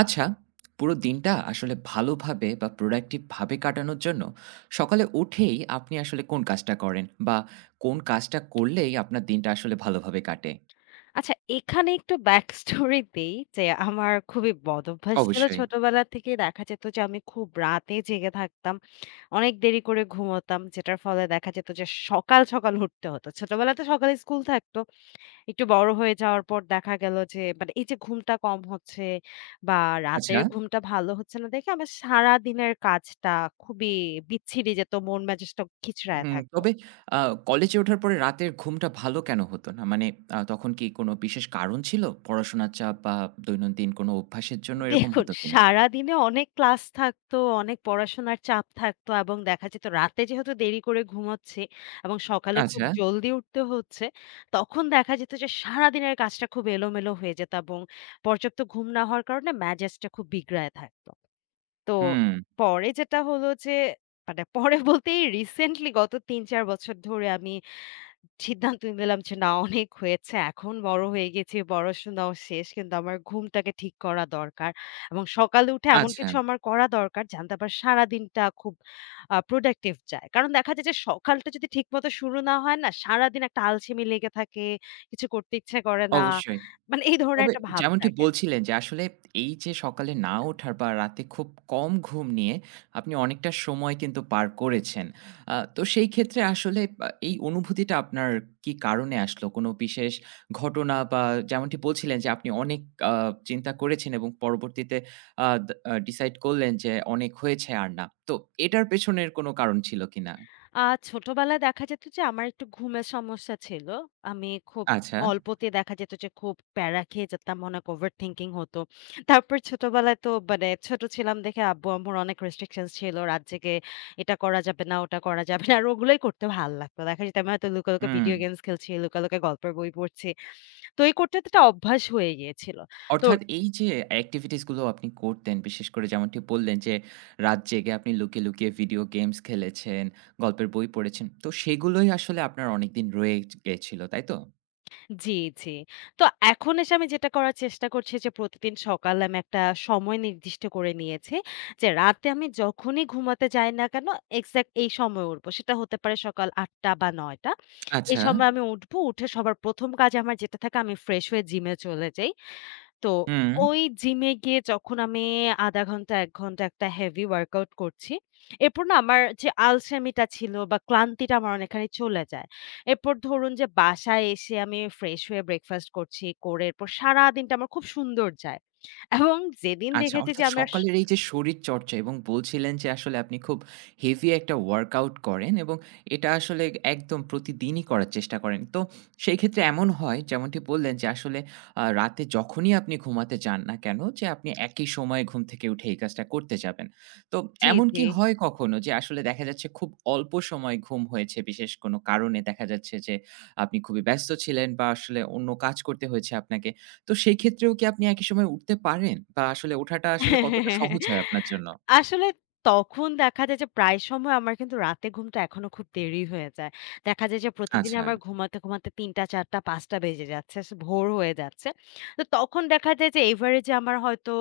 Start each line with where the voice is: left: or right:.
right: আচ্ছা, পুরো দিনটা আসলে ভালোভাবে বা প্রোডাক্টিভ ভাবে কাটানোর জন্য সকালে উঠেই আপনি আসলে কোন কাজটা করেন? বা কোন কাজটা করলেই আপনার দিনটা আসলে ভালোভাবে কাটে?
left: আচ্ছা, এখানে একটু ব্যাক স্টোরি দেই যে আমার খুবই বদ অভ্যাস ছিল
right: অবশ্যই।
left: ছোটবেলা থেকে। দেখা যেত যে আমি খুব রাতে জেগে থাকতাম, অনেক দেরি করে ঘুমোতাম, যেটার ফলে দেখা যেত যে সকাল সকাল উঠতে হতো। ছোটবেলাতে সকালে স্কুল থাকতো। একটু বড় হয়ে যাওয়ার পর দেখা গেল যে মানে এই যে ঘুমটা কম হচ্ছে বা
right: আচ্ছা,
left: রাতের ঘুমটা ভালো হচ্ছে না দেখে আমার সারা দিনের কাজটা খুবই বিচ্ছিরি যেত, মন মেজাজটা খিচড়ায়
right: হুম,
left: থাকতো।
right: তবে আ কলেজে ওঠার পরে রাতের ঘুমটা ভালো কেন হতো না? মানে তখন কি কোনো বিশেষ কারণ ছিল? পড়াশোনার চাপ বা দৈনন্দিন কোনো অভ্যাসের জন্য এরকম
left: দেখুন,
right: হতো কিনা?
left: সারাদিনে অনেক ক্লাস থাকতো, অনেক পড়াশোনার চাপ থাকতো এবং দেখা যেত রাতে যেহেতু দেরি করে ঘুমোচ্ছি এবং সকালে খুব
right: আচ্ছা,
left: জলদি উঠতে হচ্ছে, তখন দেখা যেত যে সারাদিনের কাজটা খুব এলোমেলো হয়ে যেত এবং পর্যাপ্ত ঘুম না হওয়ার কারণে মেজাজটা খুব বিগড়ায় থাকতো। তো
right: হুম,
left: পরে যেটা হলো যে মানে পরে বলতে এই রিসেন্টলি গত ৩-৪ বছর ধরে আমি সিদ্ধান্ত নিলাম যে না, অনেক হয়েছে। এখন বড় হয়ে গেছি, পড়াশোনাও শেষ। কিন্তু আমার ঘুমটাকে ঠিক করা দরকার। এবং সকালে উঠে এমন
right: আচ্ছা,
left: কিছু আমার করা দরকার জানতে আবার সারাদিনটা খুব প্রোডাক্টিভ যায়। কারণ দেখা যায় যে সকালটা যদি ঠিকমতো শুরু না হয় না, সারাদিন একটা আলসেমি লেগে থাকে, কিছু করতে ইচ্ছে করে না।
right: অবশ্যই।
left: মানে এই ধরনের
right: তবে
left: একটা ভাব
right: যেমনটি
left: থাকে।
right: বলছিলেন যে আসলে এই যে সকালে না ওঠার বা রাতে খুব কম ঘুম নিয়ে আপনি অনেকটা সময় কিন্তু পার করেছেন। তো সেই ক্ষেত্রে আসলে এই অনুভূতিটা আপনার কি কারণে আসলো? কোনো বিশেষ ঘটনা বা যেমনটি বলছিলেন যে আপনি অনেক আ চিন্তা করেছেন এবং পরবর্তীতে আ দা ডিসাইড করলেন যে অনেক হয়েছে আর না। তো এটার পেছনের কোনো কারণ ছিল কিনা?
left: আ ছোটবেলায় দেখা যেত যে আমার একটু ঘুমের সমস্যা ছিল। আমি খুব
right: আচ্ছা।
left: অল্পতে দেখা যেত যে খুব প্যারা খেয়ে যেতাম, অনেক ওভার থিংকিং হতো। তারপর ছোটবেলায় তো মানে ছোট ছিলাম দেখে আব্বু-আম্মুর অনেক রেস্ট্রিকশনস ছিল। রাত জেগে এটা করা যাবে না, ওটা করা যাবে না। আর ওগুলোই করতে ভাল লাগতো। দেখা যেত আমি হয়তো লুকায়, লুকায়
right: হুম।
left: ভিডিও গেমস খেলছি, লুকায়, লুকায় গল্পের বই পড়ছি। তো এই করতে, করতে একটা অভ্যাস হয়ে গিয়েছিল। তো
right: অর্থাৎ এই যে অ্যাক্টিভিটিস গুলো আপনি করতেন, বিশেষ করে যেমনটি বললেন যে, রাত জেগে আপনি লুকিয়ে, লুকিয়ে ভিডিও গেমস খেলেছেন, গল্পের বই পড়েছেন। তো সেগুলোই আসলে আপনার অনেকদিন রয়ে গেছিল, তাই তো?
left: জি, জি। তো এখন এসে আমি যেটা করার চেষ্টা করছি যে প্রতিদিন সকালে আমি একটা সময় নির্দিষ্ট করে নিয়েছি। যে রাতে আমি যখনই ঘুমাতে যাই না কেন, এক্সাক্ট এই সময়ে উঠবো। সেটা হতে পারে সকাল ৮ঃ০০ বা ৯ঃ০০। এই
right: আচ্ছা।
left: সময় আমি উঠবো। উঠে সবার ১ম কাজ আমার যেটা থাকে, আমি ফ্রেশ হয়ে জিমে চলে যাই। তো
right: হুম।
left: ওই জিমে গিয়ে যখন আমি ০.৫ ঘন্টা ১ ঘন্টা একটা হেভি ওয়ার্কআউট করছি, এরপর না আমার যে আলসেমিটা ছিল বা ক্লান্তিটা আমার অনেকখানি চলে যায়। এরপর ধরুন যে বাসায় এসে আমি ফ্রেশ হয়ে ব্রেকফাস্ট করছি, করে এরপর সারাদিনটা আমার খুব সুন্দর যায়। এবং যেদিন
right: আচ্ছা,
left: দেখেছি যে
right: অর্থাৎ
left: আমি আস
right: সকালের এই যে শরীরচর্চা এবং বলছিলেন যে আসলে আপনি খুব হেভি একটা ওয়ার্কআউট করেন এবং এটা আসলে একদম প্রতিদিনই করার চেষ্টা করেন। তো সেই ক্ষেত্রে এমন হয় যেমনটি বললেন যে আসলে রাতে যখনই আপনি ঘুমাতে যান না কেন যে আপনি একই সময়ে ঘুম থেকে উঠে এই কাজটা করতে যাবেন। তো
left: জি,
right: এমন কি
left: জি।
right: হয় কখনো যে আসলে দেখা যাচ্ছে খুব অল্প সময় ঘুম হয়েছে বিশেষ কোনো কারণে দেখা যাচ্ছে যে আপনি খুবই ব্যস্ত ছিলেন বা আসলে অন্য কাজ করতে হয়েছে আপনাকে। তো সেই ক্ষেত্রেও কি আপনি একই সময়ে উঠতে পারেন? বা আসলে ওঠাটা আসলে কতটা সহজ হয় আপনার জন্য?
left: আসলে তখন দেখা যায় যে প্রায় সময় আমার কিন্তু রাতে ঘুমটা এখনো খুব দেরি হয়ে যায়। দেখা যায় যে প্রতিদিন
right: আচ্ছা।
left: আমার ঘুমাতে, ঘুমাতে ৩টা, ৪টা, ৫টা বেজে যাচ্ছে। ভোর হয়ে যাচ্ছে। তো তখন দেখা যায় যে এভারেজে আমার হয়তো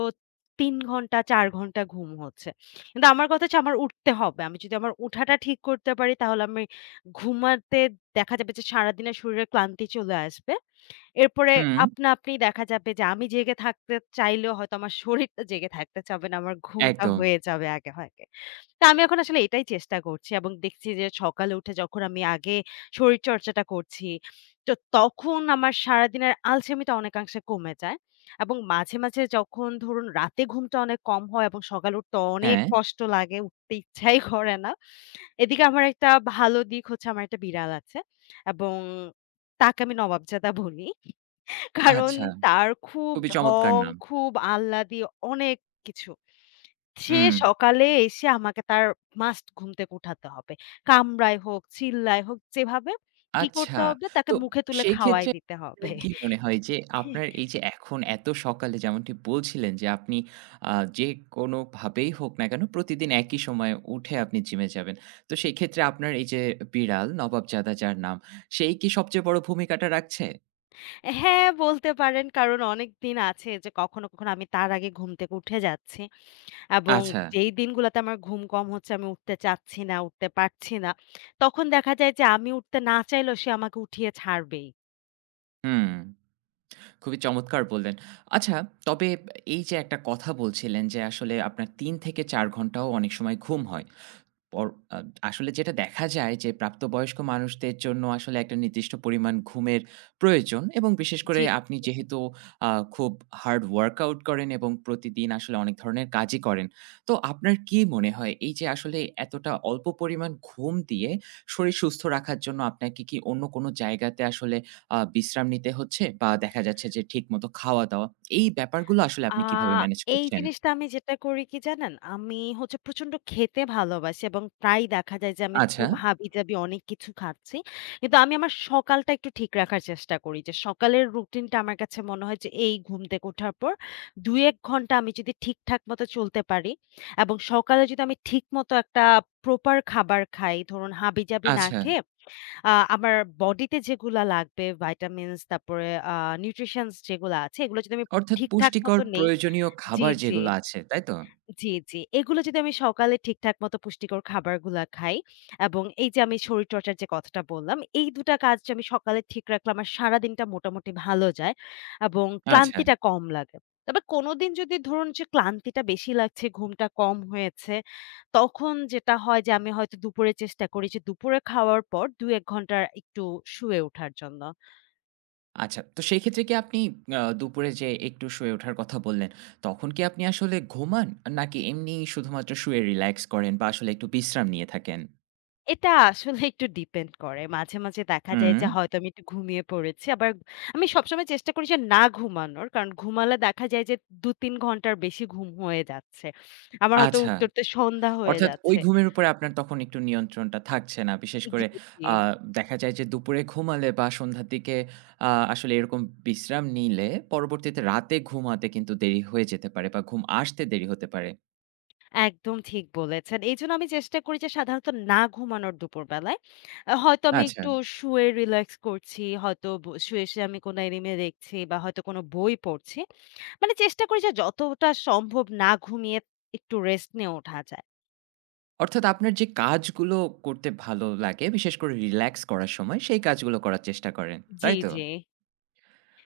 left: ৩ ঘন্টা, ৪ ঘন্টা ঘুম হচ্ছে। কিন্তু আমার কথা হচ্ছে আমার উঠতে হবে। আমি যদি আমার উঠাটা ঠিক করতে পারি তাহলে আমি ঘুমাতে দেখা যাবে যে সারাদিনের শরীরে ক্লান্তি চলে আসবে। এরপরে
right: হুম,
left: আপনা-আপনি দেখা যাবে যে আমি জেগে থাকতে চাইলেও হয়তো আমার শরীরটা জেগে থাকতে চাবে না। আমার ঘুমটা
right: একদম।
left: হয়ে যাবে আগে আগে। তো আমি এখন আসলে এটাই চেষ্টা করছি এবং দেখছি যে সকালে উঠে যখন আমি আগে শরীরচর্চাটা করছি, তো তখন আমার সারাদিনের আলসেমিটা অনেকাংশে কমে যায়। এবং মাঝে, মাঝে যখন ধরুন রাতে ঘুমটা অনেক কম হয় এবং সকালে উঠতে অনেক
right: হ্যাঁ,
left: কষ্ট লাগে, উঠতে ইচ্ছাই করে না। এদিকে আমার একটা ভালো দিক হচ্ছে আমার একটা বিড়াল আছে এবং তাকে আমি নবাবজাদা বলি। কারণ
right: আচ্ছা।
left: তার খুব
right: খুবই চমৎকার
left: ঢং,
right: নাম।
left: খুব আহ্লাদি অনেক কিছু। সে
right: হুম,
left: সকালে এসে আমাকে তার মাস্ট ঘুম থেকে উঠাতে হবে। কামড়ায় হোক, চিল্লায় হোক, যেভাবে কি
right: আচ্ছা।
left: করতে হবে, তাকে
right: তো
left: মুখে তুলে
right: সেই
left: খাওয়ায়
right: ক্ষেত্রে
left: দিতে হবে।
right: আপনার কি মনে হয় যে আপনার এই যে এখন এত সকালে যেমনটি বলছিলেন যে আপনি আ যে কোনোভাবেই হোক না কেন প্রতিদিন একই সময়ে উঠে আপনি জিমে যাবেন। তো সেই ক্ষেত্রে আপনার এই যে বিড়াল নবাবজাদা যার নাম, সেই কি সবচেয়ে বড় ভূমিকাটা রাখছে?
left: হ্যাঁ, বলতে পারেন, কারণ অনেকদিন আছে যে কখনো, কখনো আমি তার আগে ঘুম থেকে উঠে যাচ্ছি এবং
right: আচ্ছা,
left: যেই দিনগুলাতে আমার ঘুম কম হচ্ছে আমি উঠতে চাচ্ছি না, উঠতে পারছি না। তখন দেখা যায় যে আমি উঠতে না চাইলেও সে আমাকে উঠিয়ে ছাড়বেই।
right: হুম। খুবই চমৎকার বললেন। আচ্ছা, তবে এই যে একটা কথা বলছিলেন যে আসলে আপনার ৩ থেকে ৪ ঘন্টাও অনেক সময় ঘুম হয়। পর আ আসলে যেটা দেখা যায় যে প্রাপ্তবয়স্ক মানুষদের জন্য আসলে একটা নির্দিষ্ট পরিমাণ ঘুমের প্রয়োজন এবং বিশেষ করে
left: জি।
right: আপনি যেহেতু আ খুব হার্ড ওয়ার্কআউট করেন এবং প্রতিদিন আসলে অনেক ধরনের কাজই করেন। তো আপনার কি মনে হয় এই যে আসলে এতটা অল্প পরিমাণ ঘুম দিয়ে শরীর সুস্থ রাখার জন্য আপনাকে কি অন্য কোনো জায়গাতে আসলে বিশ্রাম নিতে হচ্ছে? বা দেখা যাচ্ছে যে ঠিকমতো খাওয়া-দাওয়া এই ব্যাপারগুলো আসলে
left: আ
right: আপনি কিভাবে ম্যানেজ
left: এই
right: করছেন?
left: জিনিসটা আমি যেটা করি কি জানেন? আমি হচ্ছে প্রচন্ড খেতে ভালোবাসি এবং প্রায়ই দেখা যায় যে আমি
right: আচ্ছা,
left: খুব হাবিজাবি অনেক কিছু খাচ্ছি। কিন্তু আমি আমার সকালটা একটু ঠিক রাখার চেষ্টা করি। যে সকালের রুটিনটা আমার কাছে মনে হয় যে এই ঘুম থেকে ওঠার পর ২-১ ঘন্টা আমি যদি ঠিকঠাক মতো চলতে পারি এবং সকালে যদি আমি ঠিকমতো একটা প্রপার খাবার খাই, ধরুন হাবিজাবি না
right: আচ্ছা।
left: খেয়ে আমার বডিতে যেগুলা লাগবে, ভাইটামিনস, তারপরে নিউট্রিশনস যেগুলা আছে, এগুলো যদি আমি
right: অর্থাৎ
left: ঠিকঠাক
right: পুষ্টিকর
left: মতো নেই,
right: প্রয়োজনীয়
left: জি,
right: খাবার
left: জি,
right: যেগুলো আছে, তাই তো?
left: জি, জি। এগুলো যদি আমি সকালে ঠিকঠাক মতো পুষ্টিকর খাবারগুলা খাই এবং এই যে আমি শরীরচর্চার যে কথাটা বললাম, এই ২ টা কাজ যদি আমি সকালে ঠিক রাখলে আমার সারাদিনটা মোটামুটি ভালো যায় এবং
right: আচ্ছা,
left: ক্লান্তিটা কম লাগে। তবে কোনোদিন যদি ধরুন যে ক্লান্তিটা বেশি লাগছে, ঘুমটা কম হয়েছে, তখন যেটা হয় যে আমি হয়তো দুপুরে চেষ্টা করি যে দুপুরে খাওয়ার পর ২-১ ঘন্টা একটু শুয়ে ওঠার জন্য।
right: আচ্ছা। তো সেই ক্ষেত্রে কি আপনি দুপুরে যে একটু শুয়ে ওঠার কথা বললেন, তখন কি আপনি আসলে ঘুমান? নাকি এমনি শুধুমাত্র শুয়ে রিল্যাক্স করেন বা আসলে একটু বিশ্রাম নিয়ে থাকেন?
left: এটা আসলে একটু ডিপেন্ড করে। মাঝে, মাঝে দেখা যায়
right: হুম,
left: যে হয়তো আমি একটু ঘুমিয়ে পড়েছি। আবার আমি সবসময় চেষ্টা করি যে না ঘুমানোর। কারণ ঘুমালে দেখা যায় যে ২-৩ ঘন্টার বেশি ঘুম হয়ে যাচ্ছে। আমার হয়তো
right: আচ্ছা।
left: উঠতে, উঠতে সন্ধ্যা হয়ে
right: অর্থাৎ ওই
left: যাচ্ছে।
right: ঘুমের উপরে আপনার তখন একটু নিয়ন্ত্রণটা থাকছে না। বিশেষ
left: জি,
right: করে
left: জি।
right: আ দেখা যায় যে দুপুরে ঘুমালে বা সন্ধ্যার দিকে আসলে এরকম বিশ্রাম নিলে পরবর্তীতে রাতে ঘুমাতে কিন্তু দেরি হয়ে যেতে পারে বা ঘুম আসতে দেরি হতে পারে।
left: একদম ঠিক বলেছেন। এইজন্য আমি চেষ্টা করি যে সাধারণত না ঘুমানোর দুপুরবেলায়। হয়তো আমি
right: আচ্ছা।
left: একটু শুয়ে রিল্যাক্স করছি, হয়তো শুয়ে, শুয়ে আমি কোনো অ্যানিমে দেখছি বা হয়তো কোনো বই পড়ছি। মানে চেষ্টা করি যে যতটা সম্ভব না ঘুমিয়ে একটু রেস্ট নিয়ে ওঠা যায়।
right: অর্থাৎ আপনার যে কাজগুলো করতে ভালো লাগে, বিশেষ করে রিল্যাক্স করার সময়, সেই কাজগুলো করার চেষ্টা করেন,
left: জি,
right: তাই তো?
left: জি।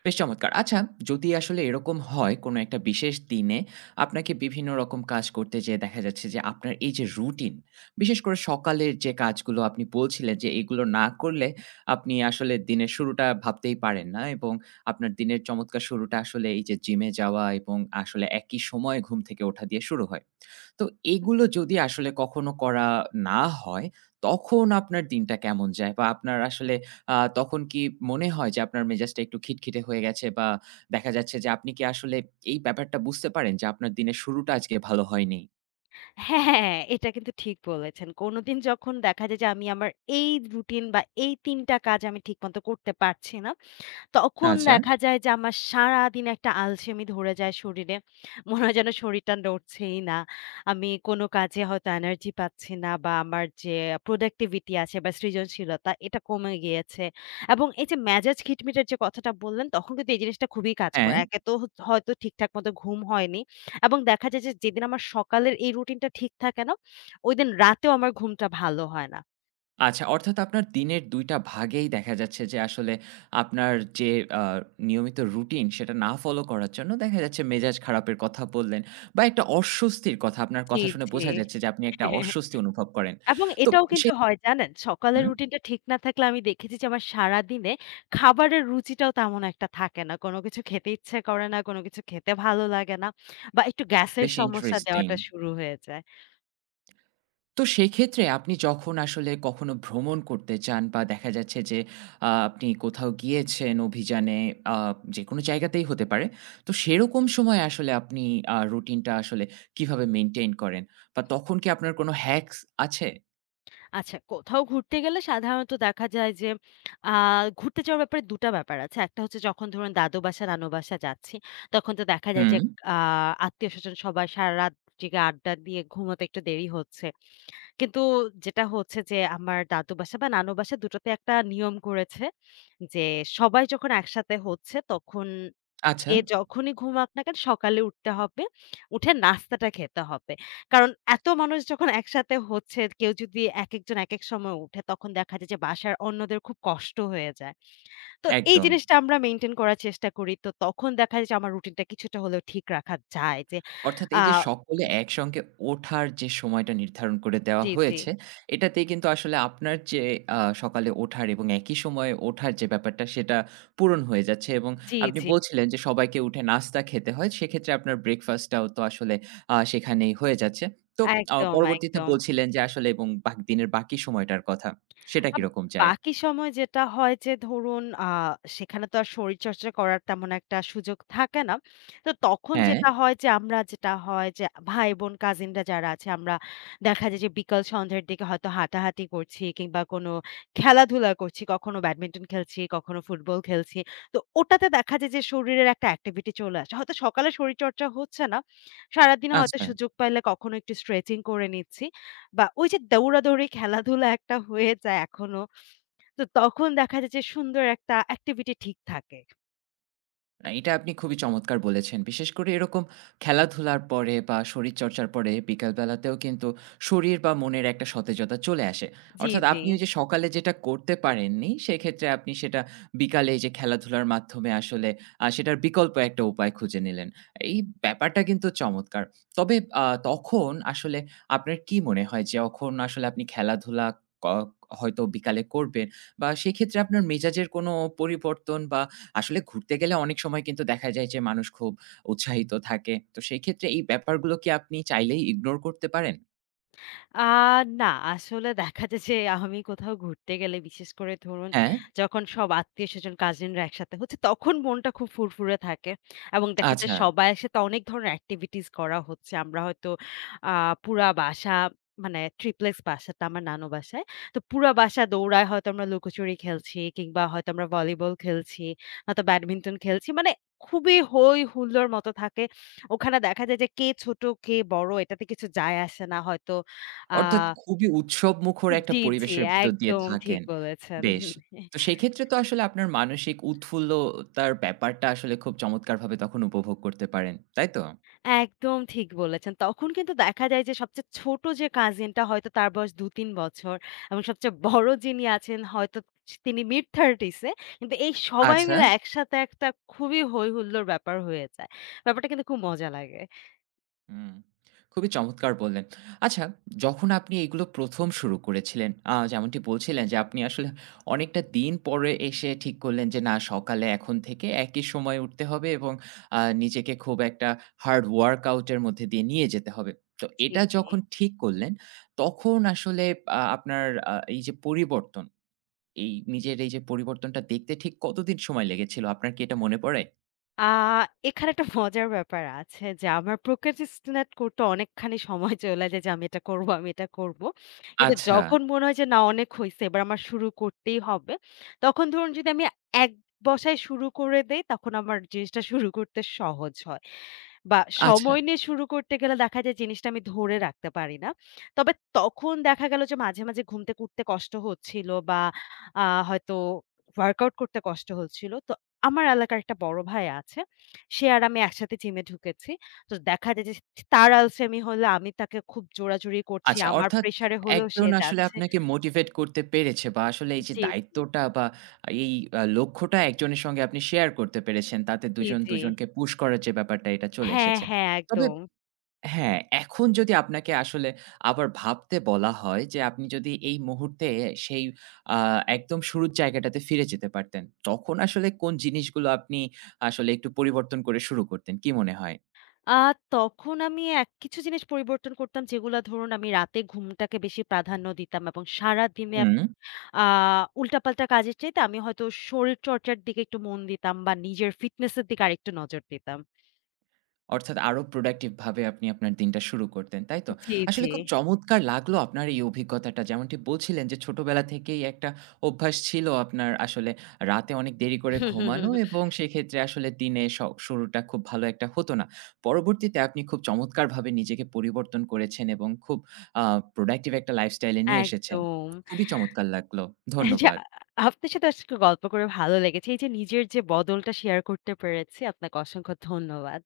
right: বেশ চমৎকার। আচ্ছা, যদি আসলে এরকম হয় কোনো একটা বিশেষ দিনে আপনাকে বিভিন্ন রকম কাজ করতে যেয়ে দেখা যাচ্ছে যে আপনার এই যে রুটিন, বিশেষ করে সকালের যে কাজগুলো আপনি বলছিলেন যে এগুলো না করলে আপনি আসলে দিনের শুরুটা ভাবতেই পারেন না এবং আপনার দিনের চমৎকার শুরুটা আসলে এই যে জিমে যাওয়া এবং আসলে একই সময়ে ঘুম থেকে ওঠা দিয়ে শুরু হয়। তো এগুলো যদি আসলে কখনো করা না হয়, তখন আপনার দিনটা কেমন যায়? বা আপনার আসলে তখন কি মনে হয় যে আপনার মেজাজটা একটু খিটখিটে হয়ে গেছে? বা দেখা যাচ্ছে যে আপনি কি আসলে এই ব্যাপারটা বুঝতে পারেন যে আপনার দিনের শুরুটা আজকে ভালো হয়নি?
left: হ্যাঁ, এটা কিন্তু ঠিক বলেছেন। কোনোদিন যখন দেখা যায় যে আমি আমার এই রুটিন বা এই ৩ টা কাজ আমি ঠিকমতো করতে পারছি না, তখন
right: আচ্ছা,
left: দেখা যায় যে আমার সারাদিন একটা আলসেমি ধরে যায় শরীরে। মনে হয় যেন শরীরটা নড়ছেই না। আমি কোনো কাজে হয়তো এনার্জি পাচ্ছি না বা আমার যে প্রোডাক্টিভিটি আছে বা সৃজনশীলতা, এটা কমে গিয়েছে। এবং এই যে মেজাজ খিটমিটের যে কথাটা বললেন তখন কিন্তু এই জিনিসটা খুবই কাজ করে।
right: হ্যাঁ।
left: একে তো হয়তো ঠিকঠাক মতো ঘুম হয়নি এবং দেখা যায় যে যেদিন আমার সকালের এই রুটিনটা ঠিক থাকে না, ওইদিন রাতেও আমার ঘুমটা ভালো হয় না।
right: আচ্ছা, অর্থাৎ আপনার দিনের ২ টা ভাগেই দেখা যাচ্ছে যে আসলে আপনার যে আ নিয়মিত রুটিন সেটা না ফলো করার জন্য দেখা যাচ্ছে মেজাজ খারাপের কথা বললেন বা একটা অস্বস্তির কথা আপনার
left: জি,
right: কথা শুনে
left: জি।
right: বোঝা যাচ্ছে যে আপনি একটা অস্বস্তি অনুভব করেন।
left: এবং
right: তো
left: এটাও কিন্তু
right: সেই
left: হয় জানেন, সকালের
right: হুম,
left: রুটিনটা ঠিক না থাকলে আমি দেখেছি যে আমার সারাদিনে খাবারের রুচিটাও তেমন একটা থাকে না। কোনো কিছু খেতে ইচ্ছে করে না, কোনো কিছু খেতে ভালো লাগে না বা একটু গ্যাসের
right: বেশ
left: সমস্যা
right: ইন্টারেস্টিং।
left: দেওয়াটা শুরু হয়ে যায়।
right: তো সেক্ষেত্রে আপনি যখন আসলে কখনো ভ্রমণ করতে চান বা দেখা যাচ্ছে যে আপনি কোথাও গিয়েছেন অভিযানে আ যেকোনো জায়গাতেই হতে পারে। তো সেরকম সময় আসলে আপনি রুটিনটা আসলে কিভাবে মেইনটেইন করেন? বা তখন কি আপনার কোনো হ্যাকস আছে?
left: আচ্ছা, কোথাও ঘুরতে গেলে সাধারণত দেখা যায় যে আ ঘুরতে যাওয়ার ব্যাপারে ২ টা ব্যাপার আছে। একটা হচ্ছে যখন ধরুন দাদু বাসা, নানু বাসা যাচ্ছি, তখন তো দেখা যায়
right: হুম,
left: যে আ আত্মীয়স্বজন সবাই সারারাত জেগে আড্ডা দিয়ে ঘুমোতে একটু দেরি হচ্ছে। কিন্তু যেটা হচ্ছে যে আমার দাদু বাসা বা নানু বাসা দুটোতে একটা নিয়ম করেছে যে সবাই যখন একসাথে হচ্ছে তখন
right: আচ্ছা,
left: যে যখনই ঘুমাক না কেন সকালে উঠতে হবে, উঠে নাস্তাটা খেতে হবে, কারণ এত মানুষ যখন একসাথে হচ্ছে কেউ যদি এক একজন এক এক সময় উঠে, তখন দেখা যায় যে বাসার অন্যদের খুব কষ্ট হয়ে যায়। তো এই
right: একদম।
left: জিনিসটা আমরা মেনটেন করার চেষ্টা করি। তো তখন দেখা যায় যে আমার রুটিনটা কিছুটা হলেও ঠিক রাখা যায় যে
right: অর্থাৎ এই যে
left: আহ
right: সকলে একসঙ্গে ওঠার যে সময়টা নির্ধারণ করে দেওয়া
left: জি জি
right: হয়েছে, এটাতেই কিন্তু আসলে আপনার যে আ সকালে ওঠার এবং একই সময়ে ওঠার যে ব্যাপারটা সেটা পূরণ হয়ে যাচ্ছে এবং
left: জি
right: আপনি
left: জি
right: বলছিলেন যে সবাইকে উঠে নাস্তা খেতে হয়। সেক্ষেত্রে আপনার ব্রেকফাস্টটাও তো আসলে সেখানেই হয়ে যাচ্ছে। তো
left: একদম
right: পরবর্তীতে
left: একদম
right: বলছিলেন যে আসলে এবং বাক দিনের বাকি সময়টার কথা। সেটা
left: আব
right: কিরকম যায়?
left: বাকি সময় যেটা হয় যে ধরুন সেখানে তো আর শরীরচর্চা করার তেমন একটা সুযোগ থাকে না। তো তখন
right: হ্যাঁ,
left: যেটা হয় যে ভাই-বোন কাজিনরা যারা আছে আমরা দেখা যায় যে বিকাল সন্ধ্যার দিকে হয়তো হাঁটাহাঁটি করছি কিংবা কোনো খেলাধুলা করছি। কখনো ব্যাডমিন্টন খেলছি, কখনো ফুটবল খেলছি। তো ওটাতে দেখা যায় যে শরীরের একটা অ্যাক্টিভিটি চলে আসে। হয়তো সকালে শরীরচর্চা হচ্ছে না। সারাদিনে হয়তো
right: আচ্ছা।
left: সুযোগ পাইলে কখনো একটু স্ট্রেচিং করে নিচ্ছি। বা ওই যে দৌড়াদৌড়ি, খেলাধুলা একটা হয়ে যায় এখনো। তো তখন দেখা যায় যে সুন্দর একটা activity ঠিক থাকে।
right: না, এটা আপনি খুবই চমৎকার বলেছেন। বিশেষ করে এরকম খেলাধুলার পরে বা শরীরচর্চার পরে বিকালবেলাতেও কিন্তু শরীর বা মনের একটা সতেজতা চলে আসে।
left: জি,
right: অর্থাৎ
left: জি।
right: আপনি ওই যে সকালে যেটা করতে পারেননি, সেক্ষেত্রে আপনি সেটা বিকালে এই যে খেলাধুলার মাধ্যমে আসলে সেটার বিকল্প একটা উপায় খুঁজে নিলেন। এই ব্যাপারটা কিন্তু চমৎকার। তবে তখন আসলে আপনার কি মনে হয় যখন আসলে আপনি খেলাধুলা ক হয়তো বিকালে করবেন বা সেক্ষেত্রে আপনার মেজাজের কোনো পরিবর্তন বা আসলে ঘুরতে গেলে অনেক সময় কিন্তু দেখা যায় যে মানুষ খুব উৎসাহিত থাকে। তো সেই ক্ষেত্রে এই ব্যাপারগুলো কি আপনি চাইলেই ইগনোর করতে পারেন?
left: আ না, আসলে দেখা যায় যে আমি কোথাও ঘুরতে গেলে বিশেষ করে ধরুন
right: হ্যাঁ?
left: যখন সব আত্মীয়স্বজন কাজিনরা একসাথে হচ্ছে তখন মনটা খুব ফুরফুরে থাকে এবং দেখা যায়
right: আচ্ছা।
left: সবাই একসাথে অনেক ধরনের অ্যাক্টিভিটিস করা হচ্ছে। আমরা হয়তো আ পুরা বাসা, মানে ট্রিপ্লেক্স বাসাটা আমার নানু বাসায়। তো পুরা বাসা দৌড়ায় হয়তো আমরা লুকোচুরি খেলছি কিংবা হয়তো আমরা ভলিবল খেলছি, হয়তো ব্যাডমিন্টন খেলছি। মানে খুবই হৈ হুল্লোড় মতো থাকে। ওখানে দেখা যায় যে কে ছোট কে বড় এটাতে কিছু যায় আসে না। হয়তো আ
right: অর্থাৎ খুবই উৎসবমুখর একটা
left: জি, জি,
right: পরিবেশের ভিতর দিয়ে
left: একদম ঠিক
right: থাকেন।
left: বলেছেন।
right: বেশ। তো সেই ক্ষেত্রে তো আসলে আপনার মানসিক উৎফুল্লতার ব্যাপারটা আসলে খুব চমৎকারভাবে তখন উপভোগ করতে পারেন। তাই তো?
left: একদম ঠিক বলেছেন। তখন কিন্তু দেখা যায় যে সবচেয়ে ছোট যে কাজিনটা হয়তো তার বয়স ২-৩ বছর এবং সবচেয়ে বড় যিনি আছেন হয়তো তিনি মিড 30s এ। কিন্তু এই সবাই
right: আচ্ছা।
left: মিলে একসাথে একটা খুবই হই হুল্লোড় ব্যাপার হয়ে যায়। ব্যাপারটা কিন্তু খুব মজা লাগে।
right: হুম, খুবই চমৎকার বললেন। আচ্ছা, যখন আপনি এগুলো ১ম শুরু করেছিলেন, যেমনটি বলছিলেন যে আপনি আসলে অনেকটা দিন পরে এসে ঠিক করলেন যে, "না, সকালে এখন থেকে একই সময়ে উঠতে হবে এবং নিজেকে খুব একটা হার্ড ওয়ার্কআউট এর মধ্যে দিয়ে নিয়ে যেতে হবে।" তো
left: জি,
right: এটা
left: জি।
right: যখন ঠিক করলেন, তখন আসলে আপনার এই যে পরিবর্তন, এই নিজের এই যে পরিবর্তনটা দেখতে ঠিক কতদিন সময় লেগেছিল? আপনার কি এটা মনে পড়ে?
left: আ এখানে একটা মজার ব্যাপার আছে যে আমার procrastinate করতে অনেকখানি সময় চলে যায় যে আমি এটা করব, আমি এটা করব। কিন্তু
right: আচ্ছা,
left: যখন মনে হয় যে না, অনেক হইছে, এবার আমার শুরু করতেই হবে। তখন ধরুন যদি আমি এক বসায় শুরু করে দেই তখন আমার জিনিসটা শুরু করতে সহজ হয়। বা
right: আচ্ছা।
left: সময় নিয়ে শুরু করতে গেলে দেখা যায় জিনিসটা আমি ধরে রাখতে পারি না। তবে তখন দেখা গেল যে মাঝে, মাঝে ঘুম থেকে উঠতে কষ্ট হচ্ছিল বা আ হয়তো ওয়ার্কআউট করতে কষ্ট হচ্ছিল। তো আমার এলাকার একটা বড় ভাই আছে। সে আর আমি একসাথে জিমে ঢুকেছি। তো দেখা যায় যে তার আলসেমি হলে আমি তাকে খুব জোরাজুরি করছি।
right: আচ্ছা,
left: আমার
right: অর্থাৎ
left: প্রেশারে হলেও সে
right: একজন আসলে
left: যাচ্ছে।
right: আপনাকে মোটিভেট করতে পেরেছে বা আসলে এই যে
left: জি, জি,
right: দায়িত্বটা বা এই আ লক্ষ্যটা একজনের সঙ্গে আপনি শেয়ার করতে পেরেছেন। তাতে
left: জি,
right: দুজন
left: জি।
right: দুজনকে পুশ করার যে ব্যাপারটা এটা চলে
left: হ্যাঁ,
right: এসেছে।
left: হ্যাঁ,
right: তবে
left: একদম।
right: হ্যাঁ, এখন যদি আপনাকে আসলে আবার ভাবতে বলা হয় যে আপনি যদি এই মুহূর্তে সেই আ একদম শুরুর জায়গাটাতে ফিরে যেতে পারতেন, তখন আসলে কোন জিনিসগুলো আপনি আসলে একটু পরিবর্তন করে শুরু করতেন? কি মনে হয়?
left: আ তখন আমি এক কিছু জিনিস পরিবর্তন করতাম যেগুলা ধরুন আমি রাতে ঘুমটাকে বেশি প্রাধান্য দিতাম এবং সারাদিনে
right: হুম।
left: আ উল্টাপাল্টা কাজের চাইতে আমি হয়তো শরীরচর্চার দিকে একটু মন দিতাম বা নিজের ফিটনেসের দিকে আরেকটু নজর দিতাম।
right: অর্থাৎ আরো প্রোডাক্টিভ ভাবে আপনি আপনার দিনটা শুরু করতেন, তাই তো?
left: জি,
right: আসলে
left: জি।
right: খুব চমৎকার লাগলো আপনার এই অভিজ্ঞতাটা। যেমনটি বলছিলেন যে ছোটবেলা থেকেই একটা অভ্যাস ছিল আপনার আসলে রাতে অনেক দেরি করে ঘুমানো এবং সেক্ষেত্রে আসলে দিনে স শুরুটা খুব ভালো একটা হতো না। পরবর্তীতে আপনি খুব চমৎকারভাবে নিজেকে পরিবর্তন করেছেন এবং খুব আ প্রোডাক্টিভ একটা লাইফস্টাইল এ নিয়ে এসেছেন।
left: একদম।
right: খুবই চমৎকার লাগলো।
left: যে
right: ধন্যবাদ।
left: আপনার সাথে আজকে গল্প করে ভালো লেগেছে। এই যে নিজের যে বদলটা শেয়ার করতে পেরেছি, আপনাকে অসংখ্য ধন্যবাদ।